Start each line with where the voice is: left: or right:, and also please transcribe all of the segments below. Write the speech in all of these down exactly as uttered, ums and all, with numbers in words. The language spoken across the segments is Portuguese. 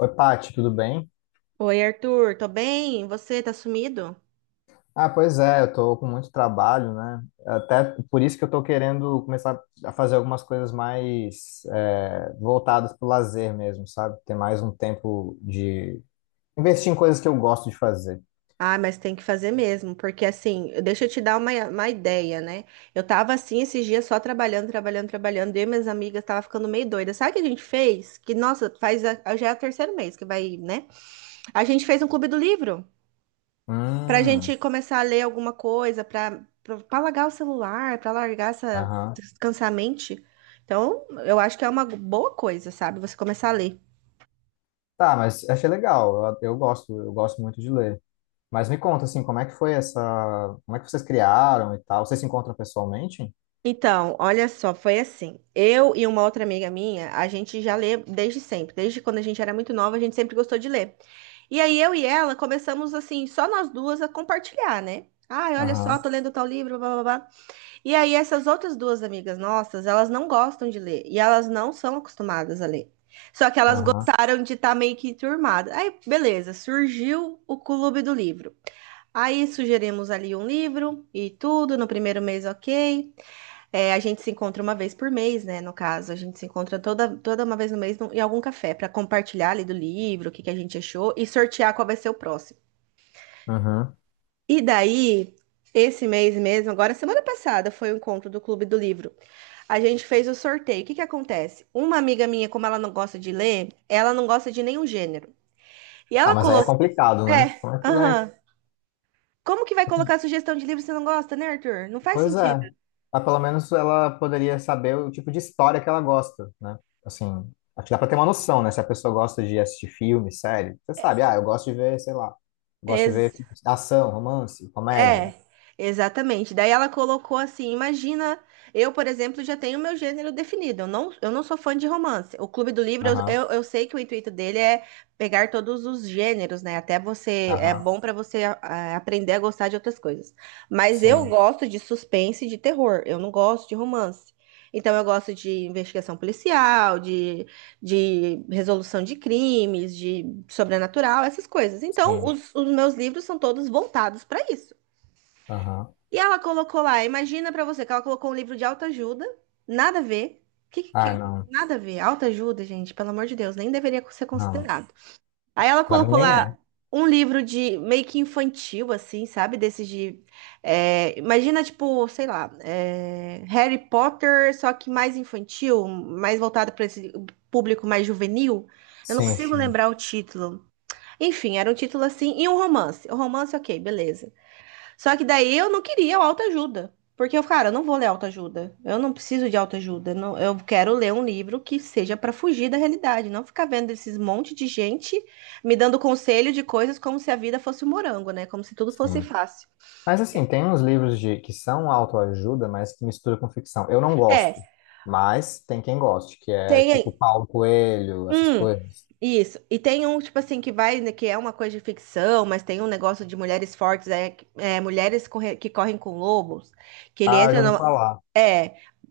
left: Oi, Paty, tudo bem?
right: Oi, Arthur, tô bem? Você tá sumido?
left: Ah, pois é, eu tô com muito trabalho, né? Até por isso que eu tô querendo começar a fazer algumas coisas mais é, voltadas pro lazer mesmo, sabe? Ter mais um tempo de investir em coisas que eu gosto de fazer.
right: Ah, mas tem que fazer mesmo, porque assim, deixa eu te dar uma, uma ideia, né? Eu tava assim esses dias só trabalhando, trabalhando, trabalhando, eu e minhas amigas tava ficando meio doida. Sabe o que a gente fez? Que, nossa, faz a- já é o terceiro mês que vai, né? A gente fez um clube do livro pra gente
left: Hum,
right: começar a ler alguma coisa, pra, pra, pra largar o celular, pra largar essa,
left: aham.
right: descansar a mente. Então, eu acho que é uma boa coisa, sabe? Você começar a ler.
left: Tá, mas achei legal. Eu, eu gosto, eu gosto muito de ler. Mas me conta, assim, como é que foi essa... Como é que vocês criaram e tal? Vocês se encontram pessoalmente?
right: Então, olha só, foi assim. Eu e uma outra amiga minha, a gente já lê desde sempre. Desde quando a gente era muito nova, a gente sempre gostou de ler. E aí eu e ela começamos assim, só nós duas a compartilhar, né? Ai, olha só,
left: Aham,
right: tô lendo tal livro, blá, blá, blá. E aí essas outras duas amigas nossas, elas não gostam de ler e elas não são acostumadas a ler. Só que elas
left: aham,
right: gostaram de estar meio que turmada. Aí, beleza, surgiu o clube do livro. Aí sugerimos ali um livro e tudo, no primeiro mês, ok. É, a gente se encontra uma vez por mês, né? No caso, a gente se encontra toda, toda uma vez no mês num- em algum café para compartilhar ali do livro, o que que a gente achou e sortear qual vai ser o próximo.
left: aham.
right: E daí, esse mês mesmo, agora semana passada foi o encontro do Clube do Livro. A gente fez o sorteio. O que que acontece? Uma amiga minha, como ela não gosta de ler, ela não gosta de nenhum gênero. E
left: Ah,
right: ela
left: mas aí é
right: colocou.
left: complicado, né?
right: É,
left: Como é que vai?
right: aham. Como que vai colocar sugestão de livro se não gosta, né, Arthur? Não faz
left: Pois
right: sentido.
left: é. Mas pelo menos ela poderia saber o tipo de história que ela gosta, né? Assim, acho que dá pra ter uma noção, né? Se a pessoa gosta de assistir filme, série, você sabe, ah, eu gosto de ver, sei lá, gosto de ver
right: Exato.
left: ação, romance, comédia.
right: É, exatamente. Daí ela colocou assim: imagina, eu, por exemplo, já tenho meu gênero definido. Eu não, eu não sou fã de romance. O Clube do Livro, eu, eu,
left: Aham,
right: eu sei que o intuito dele é pegar todos os gêneros, né? Até você, é
left: aham,
right: bom pra você ah, aprender a gostar de outras coisas. Mas eu
left: sim,
right: gosto de suspense e de terror. Eu não gosto de romance. Então, eu gosto de investigação policial, de, de resolução de crimes, de sobrenatural, essas coisas. Então,
left: sim.
right: os, os meus livros são todos voltados para isso.
left: Aham.
right: E ela colocou lá, imagina pra você que ela colocou um livro de autoajuda, nada a ver. Que, que-
left: Ah,
right: que-
left: não,
right: nada a ver, autoajuda, gente, pelo amor de Deus, nem deveria ser
left: não.
right: considerado. Aí ela
left: Pra mim
right: colocou
left: nem é.
right: lá um livro de meio que infantil, assim, sabe? Desses de. É, imagina, tipo, sei lá, é, Harry Potter, só que mais infantil, mais voltado para esse público mais juvenil. Eu não
left: Sim,
right: consigo
left: sim,
right: lembrar o título. Enfim, era um título assim, e um romance. O romance, ok, beleza. Só que daí eu não queria o autoajuda. Porque eu, cara, eu não vou ler autoajuda. Eu não preciso de autoajuda. Não, eu quero ler um livro que seja para fugir da realidade, não ficar vendo esses monte de gente me dando conselho de coisas como se a vida fosse um morango, né? Como se tudo fosse
left: sim.
right: fácil.
left: Mas assim, tem uns livros de que são autoajuda, mas que misturam com ficção. Eu não
right: É,
left: gosto, mas tem quem goste, que é
right: tem
left: tipo Paulo Coelho, essas
right: um
left: coisas.
right: isso. E tem um, tipo assim, que vai, né, que é uma coisa de ficção, mas tem um negócio de mulheres fortes, é, é, mulheres corre- que correm com lobos, que ele
left: Ah, eu
right: entra
left: já ouvi
right: numa.
left: falar.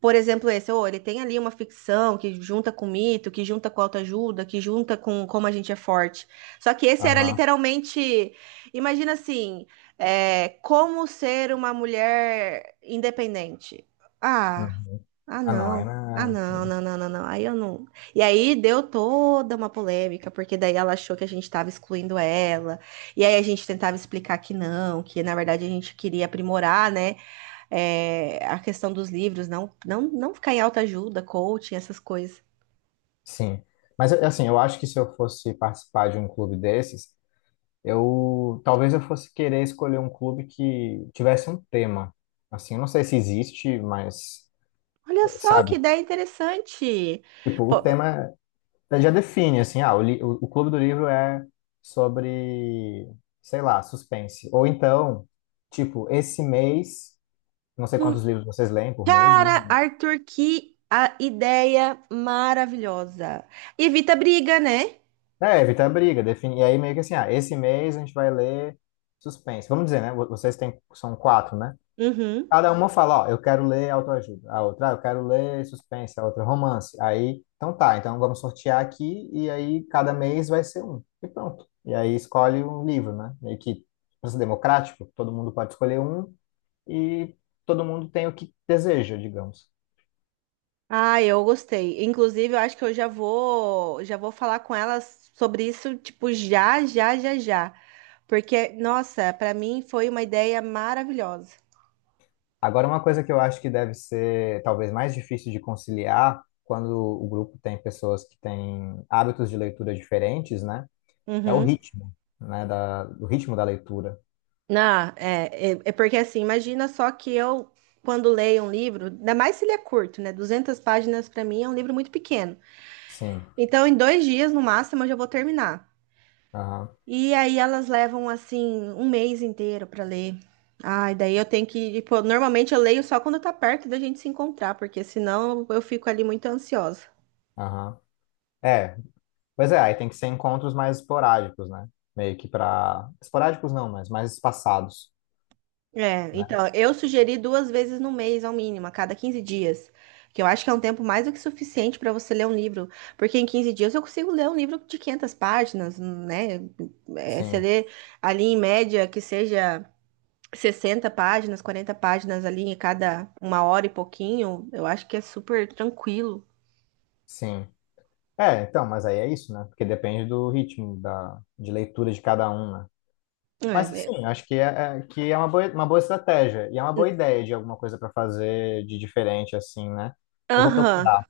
right: Por exemplo, esse, ou ele tem ali uma ficção que junta com mito, que junta com autoajuda, que junta com como a gente é forte. Só que esse era
left: Aham.
right: literalmente, imagina assim, é, como ser uma mulher independente. Ah,
left: Uhum.
right: ah
left: Ah, não, é
right: não,
left: não
right: ah
left: é.
right: não, não, não, não, não. Aí eu não. E aí deu toda uma polêmica, porque daí ela achou que a gente estava excluindo ela. E aí a gente tentava explicar que não, que na verdade a gente queria aprimorar, né? É, a questão dos livros, não, não, não ficar em autoajuda, coaching, essas coisas.
left: Sim. Mas assim, eu acho que se eu fosse participar de um clube desses, eu talvez eu fosse querer escolher um clube que tivesse um tema. Assim, eu não sei se existe, mas
right: Olha só que
left: sabe?
right: ideia interessante.
left: Tipo, o
right: Pô,
left: tema já define, assim, ah, o, li- o, o clube do livro é sobre, sei lá, suspense. Ou então, tipo, esse mês, não sei quantos
right: hum,
left: livros vocês leem por mês, né?
right: cara, Arthur, que a ideia maravilhosa. Evita briga, né?
left: É, evitar briga, definir. E aí meio que assim, ah, esse mês a gente vai ler suspense. Vamos dizer, né? Vocês têm, são quatro, né?
right: Uhum.
left: Cada uma fala, ó, eu quero ler autoajuda. A outra, ah, eu quero ler suspense. A outra, romance. Aí, então tá, então vamos sortear aqui e aí cada mês vai ser um. E pronto. E aí escolhe um livro, né? Meio que pra ser democrático, todo mundo pode escolher um e todo mundo tem o que deseja, digamos.
right: Ah, eu gostei. Inclusive, eu acho que eu já vou, já vou falar com elas sobre isso, tipo, já, já, já, já. Porque, nossa, pra mim foi uma ideia maravilhosa.
left: Agora, uma coisa que eu acho que deve ser talvez mais difícil de conciliar quando o grupo tem pessoas que têm hábitos de leitura diferentes, né? É o
right: Uhum.
left: ritmo, né? Da, o ritmo da leitura.
right: Ah, é, é, é porque assim, imagina só que eu, quando leio um livro, ainda mais se ele é curto, né? Duzentas páginas para mim é um livro muito pequeno.
left: Sim.
right: Então, em dois dias, no máximo, eu já vou terminar.
left: Aham.
right: E aí elas levam, assim, um mês inteiro para ler. Ai, daí eu tenho que, tipo, normalmente eu leio só quando tá perto da gente se encontrar, porque senão eu fico ali muito ansiosa.
left: Aham. É, pois é, aí tem que ser encontros mais esporádicos, né? Meio que para esporádicos não, mas mais espaçados,
right: É,
left: né?
right: então, eu sugeri duas vezes no mês, ao mínimo, a cada quinze dias. Que eu acho que é um tempo mais do que suficiente para você ler um livro. Porque em quinze dias eu consigo ler um livro de quinhentas páginas, né? É, você
left: Sim,
right: lê ali em média que seja sessenta páginas, quarenta páginas ali em cada uma hora e pouquinho, eu acho que é super tranquilo.
left: sim. É, então, mas aí é isso, né? Porque depende do ritmo da... de leitura de cada um, né?
right: É,
left: Mas
right: é-
left: sim, acho que é, é- que é uma boa, uma boa estratégia e é uma boa ideia de alguma coisa para fazer de diferente, assim, né? Eu vou
right: aham.
left: procurar,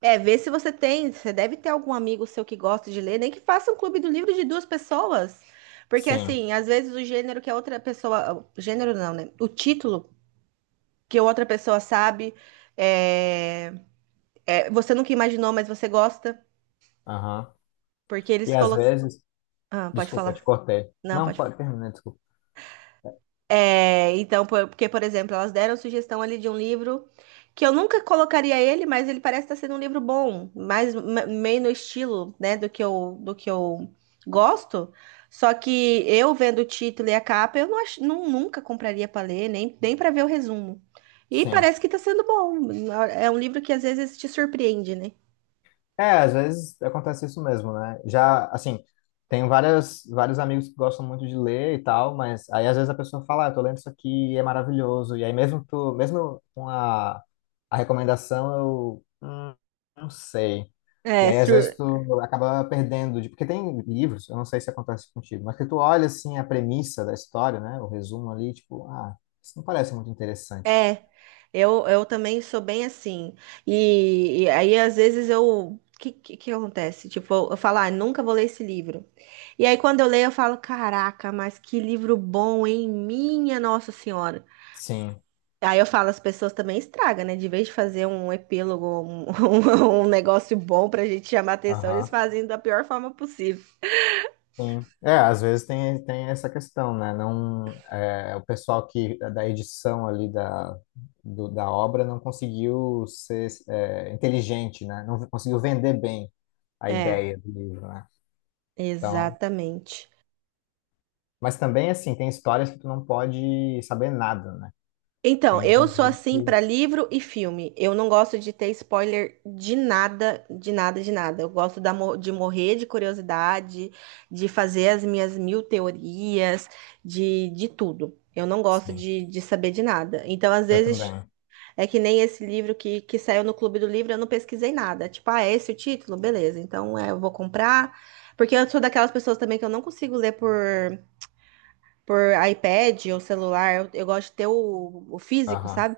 right: É, vê se você tem, você deve ter algum amigo seu que gosta de ler, nem que faça um clube do livro de duas pessoas. Porque
left: sim.
right: assim, às vezes o gênero que a outra pessoa, o gênero não, né? O título que a outra pessoa sabe, é, é, você nunca imaginou, mas você gosta,
left: Aham.
right: porque
left: E
right: eles
left: às
right: colocam.
left: vezes.
right: Ah, pode
left: Desculpa, te
right: falar.
left: cortei.
right: Não,
left: Não,
right: pode.
left: pode terminar, desculpa.
right: É, então, por- porque, por exemplo, elas deram sugestão ali de um livro que eu nunca colocaria ele, mas ele parece estar sendo um livro bom, mais me- meio no estilo, né, do que eu, do que eu gosto. Só que eu vendo o título e a capa, eu não, ach- não- nunca compraria para ler, nem, nem para ver o resumo. E
left: Sim.
right: parece que está sendo bom. É um livro que às vezes te surpreende, né?
left: É, às vezes acontece isso mesmo, né? Já, assim, tenho várias, vários amigos que gostam muito de ler e tal, mas aí às vezes a pessoa fala, ah, eu tô lendo isso aqui e é maravilhoso. E aí mesmo tu, mesmo com a, a recomendação, eu hum, não sei. E
right: É,
left: aí às vezes tu acaba perdendo de, porque tem livros, eu não sei se acontece contigo, mas que tu olha assim a premissa da história, né? O resumo ali, tipo, ah, isso não parece muito interessante.
right: é, eu, eu também sou bem assim. E, e aí, às vezes, eu. O que, que, que acontece? Tipo, eu, eu falo, ah, nunca vou ler esse livro. E aí, quando eu leio, eu falo, caraca, mas que livro bom, hein? Minha Nossa Senhora.
left: Sim.
right: Aí eu falo, as pessoas também estragam, né? De vez de fazer um epílogo, um, um, um negócio bom pra gente chamar atenção, eles
left: Aham.
right: fazem da pior forma possível.
left: Sim. É, às vezes tem, tem essa questão, né? Não, é, o pessoal que da edição ali da, do- da obra não conseguiu ser é, inteligente, né? Não conseguiu vender bem a
right: É,
left: ideia do livro, né? Então,
right: exatamente.
left: mas também, assim, tem histórias que tu não pode saber nada, né?
right: Então,
left: Tem
right: eu
left: alguns
right: sou
left: livros
right: assim para
left: que...
right: livro e filme. Eu não gosto de ter spoiler de nada, de nada, de nada. Eu gosto da mo- de morrer de curiosidade, de fazer as minhas mil teorias, de, de tudo. Eu não gosto
left: Sim,
right: de, de saber de nada. Então, às
left: eu
right: vezes,
left: também.
right: é que nem esse livro que, que saiu no Clube do Livro, eu não pesquisei nada. Tipo, ah, é esse o título? Beleza, então é, eu vou comprar. Porque eu sou daquelas pessoas também que eu não consigo ler por, por iPad ou celular. Eu, eu gosto de ter o o físico,
left: Aham.
right: sabe?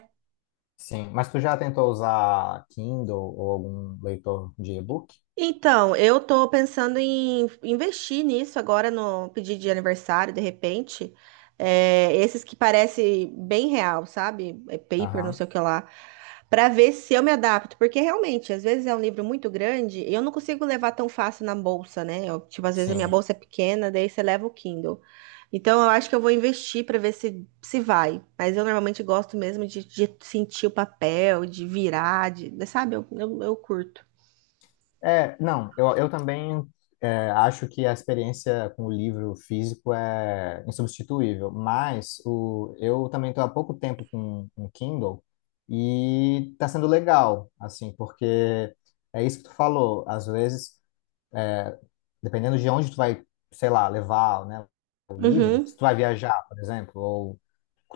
left: Sim, mas tu já tentou usar Kindle ou algum leitor de e-book?
right: Então, eu tô pensando em investir nisso agora no pedido de aniversário, de repente. É, esses que parece bem real, sabe? É paper, não
left: Aham.
right: sei o que lá. Pra ver se eu me adapto, porque realmente, às vezes é um livro muito grande e eu não consigo levar tão fácil na bolsa, né? Eu, tipo, às vezes a minha
left: Sim.
right: bolsa é pequena, daí você leva o Kindle. Então, eu acho que eu vou investir pra ver se se vai. Mas eu normalmente gosto mesmo de, de sentir o papel, de virar, de, sabe? eu, eu eu curto.
left: É, não, eu, eu também é, acho que a experiência com o livro físico é insubstituível, mas o, eu também estou há pouco tempo com um Kindle e está sendo legal, assim, porque é isso que tu falou, às vezes, dependendo de onde tu vai, sei lá, levar, né, o livro,
right: Uhum.
left: se tu vai viajar, por exemplo, ou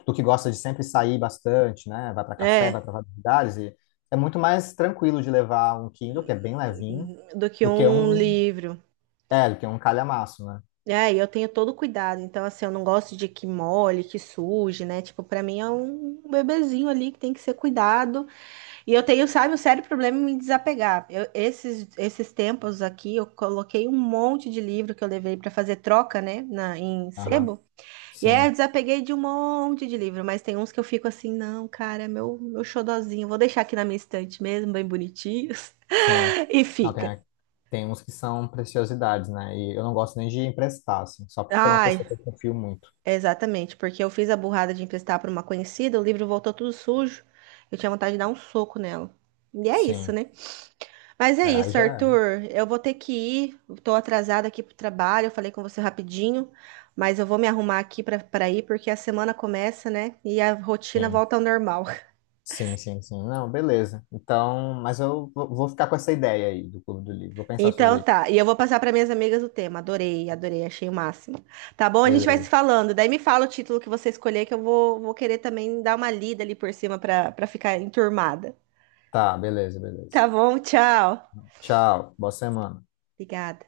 left: tu que gosta de sempre sair bastante, né, vai para café, vai
right: É,
left: para vários lugares, e é muito mais tranquilo de levar um Kindle, que é bem levinho,
right: do que
left: do que
right: um
left: um
right: livro.
left: é, ele tem um calhamaço, né?
right: É, e eu tenho todo o cuidado. Então, assim, eu não gosto de que molhe, que suje, né? Tipo, pra mim é um bebezinho ali que tem que ser cuidado. E eu tenho, sabe, um sério problema em me desapegar. Eu, esses, esses tempos aqui, eu coloquei um monte de livro que eu levei pra fazer troca, né? Na, em
left: Aham,
right: sebo. E aí eu
left: sim,
right: desapeguei de um monte de livro. Mas tem uns que eu fico assim, não, cara, é meu, meu xodozinho. Vou deixar aqui na minha estante mesmo, bem bonitinhos.
left: sim.
right: E
left: Não, tem,
right: fica.
left: a- tem uns que são preciosidades, né? E eu não gosto nem de emprestar, assim, só se for uma
right: Ai,
left: pessoa que eu confio muito.
right: exatamente, porque eu fiz a burrada de emprestar para uma conhecida, o livro voltou tudo sujo. Eu tinha vontade de dar um soco nela. E é isso,
left: Sim,
right: né? Mas é
left: é, aí
right: isso,
left: já é.
right: Arthur. Eu vou ter que ir. Eu tô atrasada aqui pro trabalho. Eu falei com você rapidinho, mas eu vou me arrumar aqui para para ir porque a semana começa, né? E a rotina
left: Sim,
right: volta ao normal.
left: sim, sim, sim. Não, beleza. Então, mas eu vou vou ficar com essa ideia aí do Clube do Livro. Vou pensar
right: Então
left: sobre isso.
right: tá. E eu vou passar para minhas amigas o tema. Adorei, adorei, achei o máximo. Tá bom? A gente vai se
left: Beleza.
right: falando. Daí me fala o título que você escolher que eu vou, vou querer também dar uma lida ali por cima para para ficar enturmada.
left: Tá, beleza, beleza.
right: Tá bom, tchau.
left: Tchau, boa semana.
right: Obrigada.